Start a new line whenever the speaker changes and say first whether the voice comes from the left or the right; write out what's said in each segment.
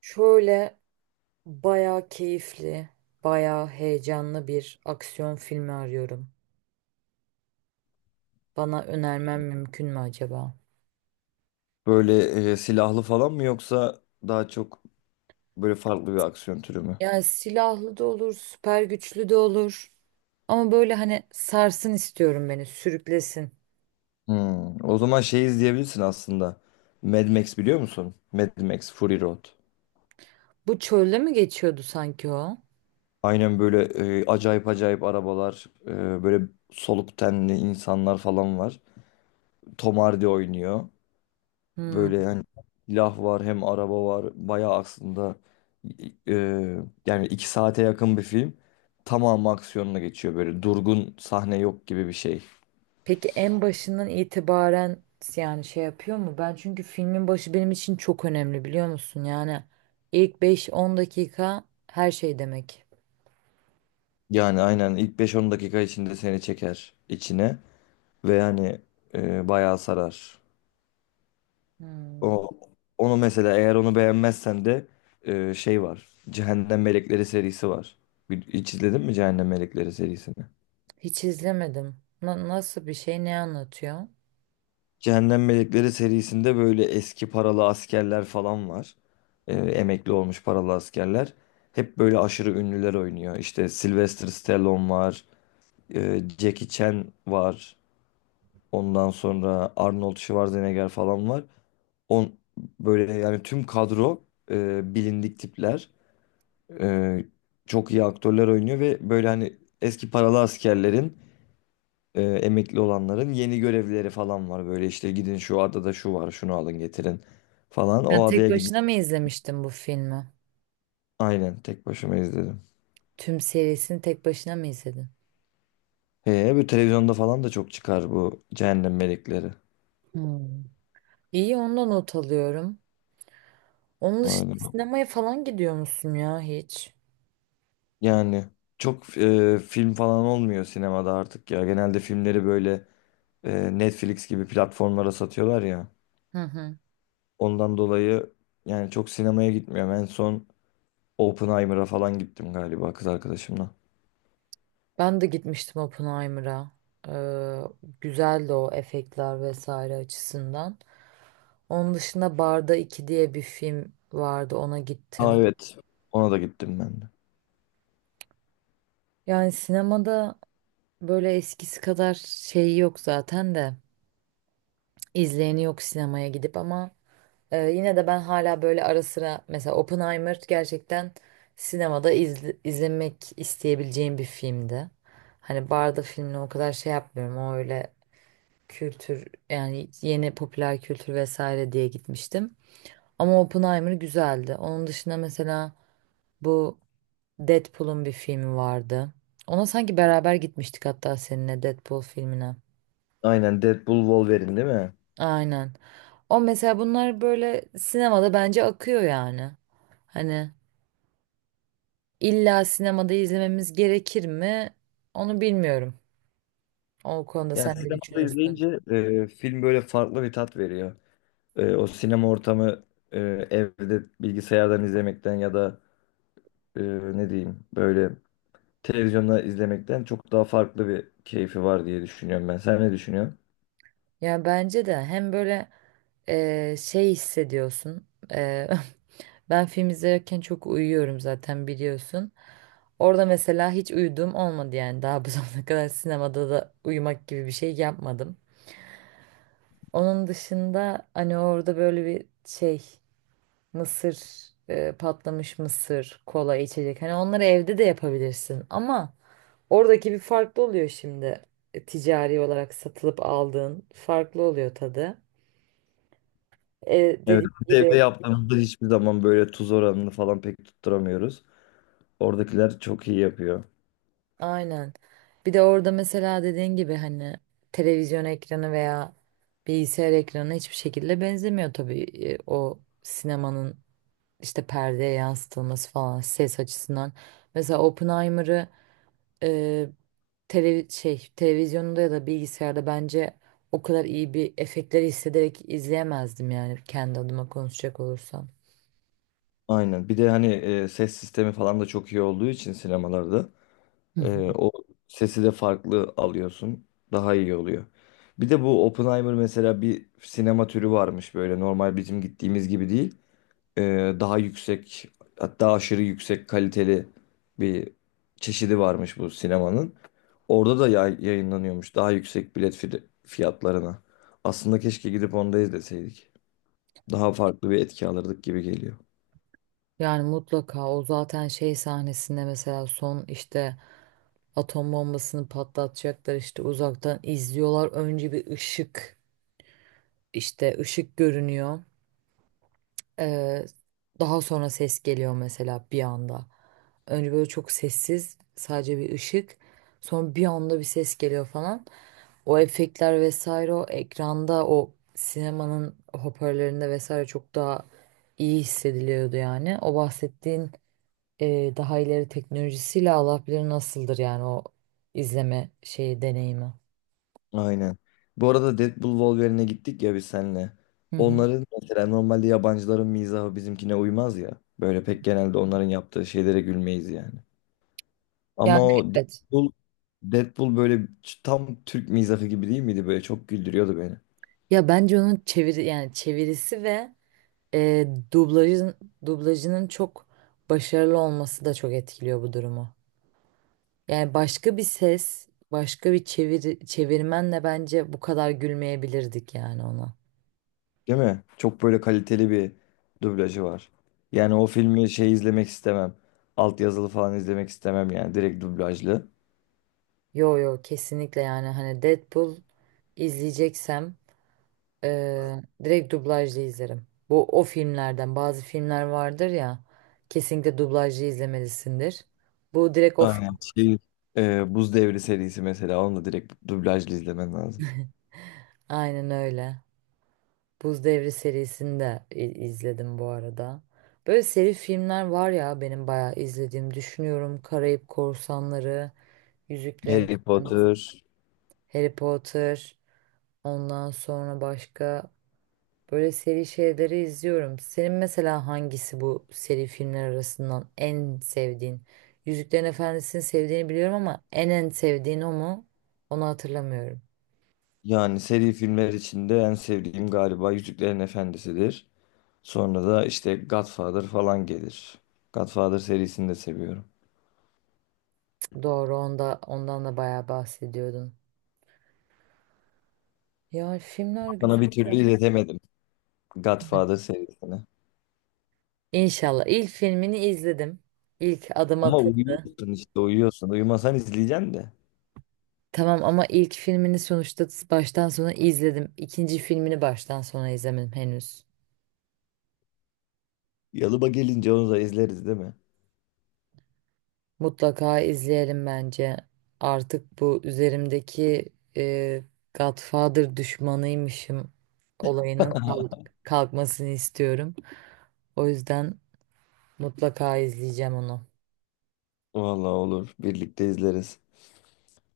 right: Şöyle bayağı keyifli, bayağı heyecanlı bir aksiyon filmi arıyorum. Bana önermen mümkün mü acaba?
left: Böyle silahlı falan mı yoksa daha çok böyle farklı bir aksiyon türü mü?
right: Yani silahlı da olur, süper güçlü de olur. Ama böyle hani sarsın istiyorum beni, sürüklesin.
left: Hmm. O zaman şey izleyebilirsin aslında. Mad Max biliyor musun? Mad Max Fury Road.
right: Bu çölde mi geçiyordu sanki o?
left: Aynen böyle acayip acayip arabalar, böyle soluk tenli insanlar falan var. Tom Hardy oynuyor.
right: Hmm.
left: Böyle hani silah var hem araba var. Bayağı aslında e, yani 2 saate yakın bir film. Tamamı aksiyonla geçiyor böyle durgun sahne yok gibi bir şey.
right: Peki en başından itibaren yani şey yapıyor mu? Ben çünkü filmin başı benim için çok önemli biliyor musun? Yani ilk beş on dakika her şey demek.
left: Yani aynen ilk beş on dakika içinde seni çeker içine ve yani bayağı sarar.
right: Hmm.
left: O onu mesela eğer onu beğenmezsen de şey var. Cehennem Melekleri serisi var. Hiç izledin mi Cehennem Melekleri serisini?
right: Hiç izlemedim. Nasıl bir şey, ne anlatıyor?
left: Cehennem Melekleri serisinde böyle eski paralı askerler falan var. Emekli olmuş paralı askerler. Hep böyle aşırı ünlüler oynuyor. İşte Sylvester Stallone var, Jackie Chan var. Ondan sonra Arnold Schwarzenegger falan var. On böyle yani tüm kadro bilindik tipler. E, çok iyi aktörler oynuyor ve böyle hani eski paralı askerlerin emekli olanların yeni görevleri falan var. Böyle işte gidin şu adada şu var, şunu alın getirin falan.
right: Yani
left: O
right: tek
left: adaya gidin.
right: başına mı izlemiştin bu filmi?
left: Aynen tek başıma izledim.
right: Tüm serisini tek başına mı izledin?
left: He, bu televizyonda falan da çok çıkar bu Cehennem Melekleri.
right: Hmm. İyi, ondan not alıyorum. Onun dışında
left: Aynen.
right: sinemaya falan gidiyor musun ya hiç?
left: Yani çok film falan olmuyor sinemada artık ya. Genelde filmleri böyle Netflix gibi platformlara satıyorlar ya.
right: Hı hı.
left: Ondan dolayı yani çok sinemaya gitmiyorum. En son Oppenheimer'a falan gittim galiba kız arkadaşımla.
right: Ben de gitmiştim Oppenheimer'a. Ee, Güzeldi o efektler vesaire açısından. Onun dışında Barda 2 diye bir film vardı, ona
left: Aa,
right: gittim.
left: evet. Ona da gittim ben de.
right: Yani sinemada böyle eskisi kadar şey yok zaten de. İzleyeni yok sinemaya gidip, ama yine de ben hala böyle ara sıra, mesela Oppenheimer gerçekten sinemada izlemek isteyebileceğim bir filmdi. Hani barda filmle o kadar şey yapmıyorum. O öyle kültür yani yeni popüler kültür vesaire diye gitmiştim. Ama Oppenheimer güzeldi. Onun dışında mesela bu Deadpool'un bir filmi vardı. Ona sanki beraber gitmiştik hatta, seninle Deadpool filmine.
left: Aynen, Deadpool Wolverine değil mi?
right: Aynen. O mesela, bunlar böyle sinemada bence akıyor yani. Hani illa sinemada izlememiz gerekir mi? Onu bilmiyorum. O konuda
left: Yani
right: sen ne
left: sinemada
right: düşünürsün?
left: izleyince film böyle farklı bir tat veriyor. O sinema ortamı e, evde bilgisayardan izlemekten ya da e, ne diyeyim böyle televizyonda izlemekten çok daha farklı bir keyfi var diye düşünüyorum ben. Sen ne düşünüyorsun?
right: Ya bence de hem böyle şey hissediyorsun. Ben film izlerken çok uyuyorum zaten, biliyorsun. Orada mesela hiç uyuduğum olmadı, yani daha bu zamana kadar sinemada da uyumak gibi bir şey yapmadım. Onun dışında hani orada böyle bir şey, Mısır, patlamış mısır, kola, içecek. Hani onları evde de yapabilirsin ama oradaki bir farklı oluyor şimdi. Ticari olarak satılıp aldığın farklı oluyor tadı. E,
left: Evet,
right: Dediğim
left: biz evde
right: gibi,
left: yaptığımızda hiçbir zaman böyle tuz oranını falan pek tutturamıyoruz. Oradakiler çok iyi yapıyor.
right: aynen. Bir de orada mesela dediğin gibi, hani televizyon ekranı veya bilgisayar ekranı hiçbir şekilde benzemiyor tabii. O sinemanın işte perdeye yansıtılması falan, ses açısından. Mesela Oppenheimer'ı e, televizyonda ya da bilgisayarda bence o kadar iyi bir efektleri hissederek izleyemezdim yani, kendi adıma konuşacak olursam.
left: Aynen. Bir de hani ses sistemi falan da çok iyi olduğu için sinemalarda
right: Hı hı.
left: o sesi de farklı alıyorsun. Daha iyi oluyor. Bir de bu Oppenheimer mesela bir sinema türü varmış, böyle normal bizim gittiğimiz gibi değil. E, daha yüksek, hatta aşırı yüksek kaliteli bir çeşidi varmış bu sinemanın. Orada da yayınlanıyormuş, daha yüksek bilet fiyatlarına. Aslında keşke gidip onu da izleseydik. Daha farklı bir etki alırdık gibi geliyor.
right: Yani mutlaka, o zaten şey sahnesinde mesela son işte atom bombasını patlatacaklar, işte uzaktan izliyorlar. Önce bir ışık, işte ışık görünüyor. Ee, Daha sonra ses geliyor mesela bir anda. Önce böyle çok sessiz, sadece bir ışık. Sonra bir anda bir ses geliyor falan. O efektler vesaire, o ekranda, o sinemanın hoparlörlerinde vesaire çok daha iyi hissediliyordu yani. O bahsettiğin daha ileri teknolojisiyle Allah bilir nasıldır, yani o izleme şeyi, deneyimi.
left: Aynen. Bu arada Deadpool Wolverine'e gittik ya biz seninle.
right: Hı hı.
left: Onların, mesela, normalde yabancıların mizahı bizimkine uymaz ya. Böyle pek genelde onların yaptığı şeylere gülmeyiz yani. Ama
right: Yani
left: o
right: evet.
left: Deadpool böyle tam Türk mizahı gibi değil miydi? Böyle çok güldürüyordu beni.
right: Ya bence onun yani çevirisi ve e, dublajın dublajının çok başarılı olması da çok etkiliyor bu durumu. Yani başka bir ses, başka bir çevirmenle bence bu kadar gülmeyebilirdik yani ona.
left: Değil mi? Çok böyle kaliteli bir dublajı var. Yani o filmi şey izlemek istemem. Altyazılı falan izlemek istemem, yani direkt dublajlı.
right: Yo yo, kesinlikle. Yani hani Deadpool izleyeceksem direkt dublajlı izlerim. Bu, o filmlerden, bazı filmler vardır ya kesinlikle dublajlı izlemelisindir. Bu direkt o
left: Aynen.
right: film.
left: Şey, Buz Devri serisi mesela, onu da direkt dublajlı izlemen lazım.
right: Aynen öyle. Buz Devri serisini de izledim bu arada. Böyle seri filmler var ya, benim bayağı izlediğim, düşünüyorum. Karayip Korsanları, Yüzüklerin
left: Harry
right: Efendisi,
left: Potter.
right: Harry Potter, ondan sonra başka böyle seri şeyleri izliyorum. Senin mesela hangisi bu seri filmler arasından en sevdiğin? Yüzüklerin Efendisi'ni sevdiğini biliyorum ama en sevdiğin o mu? Onu hatırlamıyorum.
left: Yani seri filmler içinde en sevdiğim galiba Yüzüklerin Efendisi'dir. Sonra da işte Godfather falan gelir. Godfather serisini de seviyorum.
right: Doğru, ondan da bayağı bahsediyordun. Ya, filmler
left: Sana bir türlü
right: güzel.
left: izletemedim Godfather serisini.
right: İnşallah. İlk filmini izledim. İlk adım
left: Ama
right: atıldı.
left: uyuyorsun işte, uyuyorsun. Uyumasan izleyeceksin de.
right: Tamam ama ilk filmini sonuçta baştan sona izledim. İkinci filmini baştan sona izlemedim henüz.
left: Yalıba gelince onu da izleriz, değil mi?
right: Mutlaka izleyelim bence. Artık bu üzerimdeki Godfather düşmanıymışım olayının kalkmasını istiyorum. O yüzden mutlaka izleyeceğim onu.
left: Vallahi olur. Birlikte izleriz.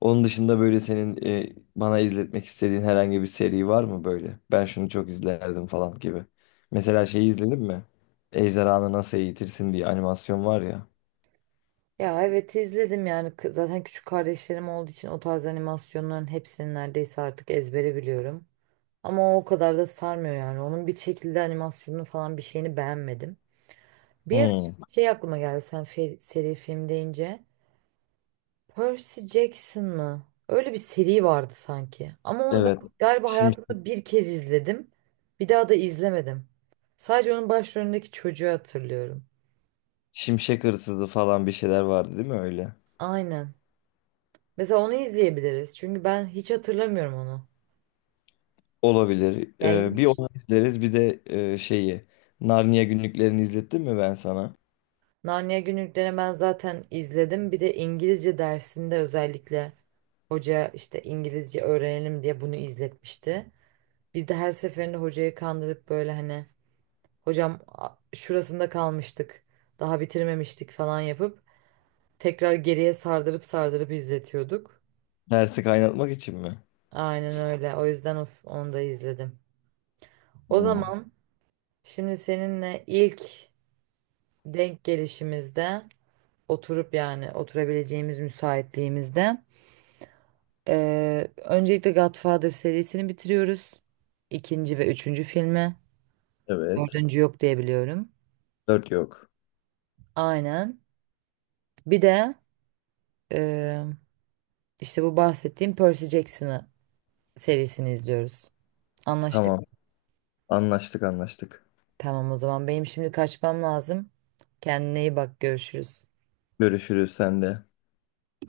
left: Onun dışında böyle senin bana izletmek istediğin herhangi bir seri var mı böyle? Ben şunu çok izlerdim falan gibi. Mesela şeyi izledin mi? Ejderhanı Nasıl Eğitirsin diye animasyon var ya.
right: Ya evet, izledim. Yani zaten küçük kardeşlerim olduğu için o tarz animasyonların hepsini neredeyse artık ezbere biliyorum. Ama o kadar da sarmıyor yani. Onun bir şekilde animasyonunu falan, bir şeyini beğenmedim. Bir ara
left: Hmm,
right: şey aklıma geldi sen seri film deyince. Percy Jackson mı? Öyle bir seri vardı sanki. Ama onu
left: evet.
right: ben galiba
left: Şimşek,
right: hayatımda bir kez izledim. Bir daha da izlemedim. Sadece onun başrolündeki çocuğu hatırlıyorum.
left: Şimşek Hırsızı falan bir şeyler vardı değil mi öyle?
right: Aynen. Mesela onu izleyebiliriz. Çünkü ben hiç hatırlamıyorum onu.
left: Olabilir. Ee,
right: Yani
left: bir onu izleriz, bir de şeyi. Narnia günlüklerini izlettim mi ben sana?
right: Narnia Günlüklerini ben zaten izledim. Bir de İngilizce dersinde özellikle hoca işte, İngilizce öğrenelim diye bunu izletmişti. Biz de her seferinde hocayı kandırıp, böyle hani, hocam şurasında kalmıştık, daha bitirmemiştik falan yapıp tekrar geriye sardırıp sardırıp izletiyorduk.
left: Dersi kaynatmak için mi?
right: Aynen öyle. O yüzden of, onu da izledim. O
left: Hmm,
right: zaman şimdi seninle ilk denk gelişimizde, oturup yani oturabileceğimiz müsaitliğimizde, öncelikle Godfather serisini bitiriyoruz. İkinci ve üçüncü filmi.
left: evet.
right: Dördüncü yok diye biliyorum.
left: Dört yok.
right: Aynen. Bir de e, işte bu bahsettiğim Percy Jackson'ı, serisini izliyoruz. Anlaştık.
left: Tamam. Anlaştık, anlaştık.
right: Tamam, o zaman benim şimdi kaçmam lazım. Kendine iyi bak, görüşürüz.
left: Görüşürüz, sen de.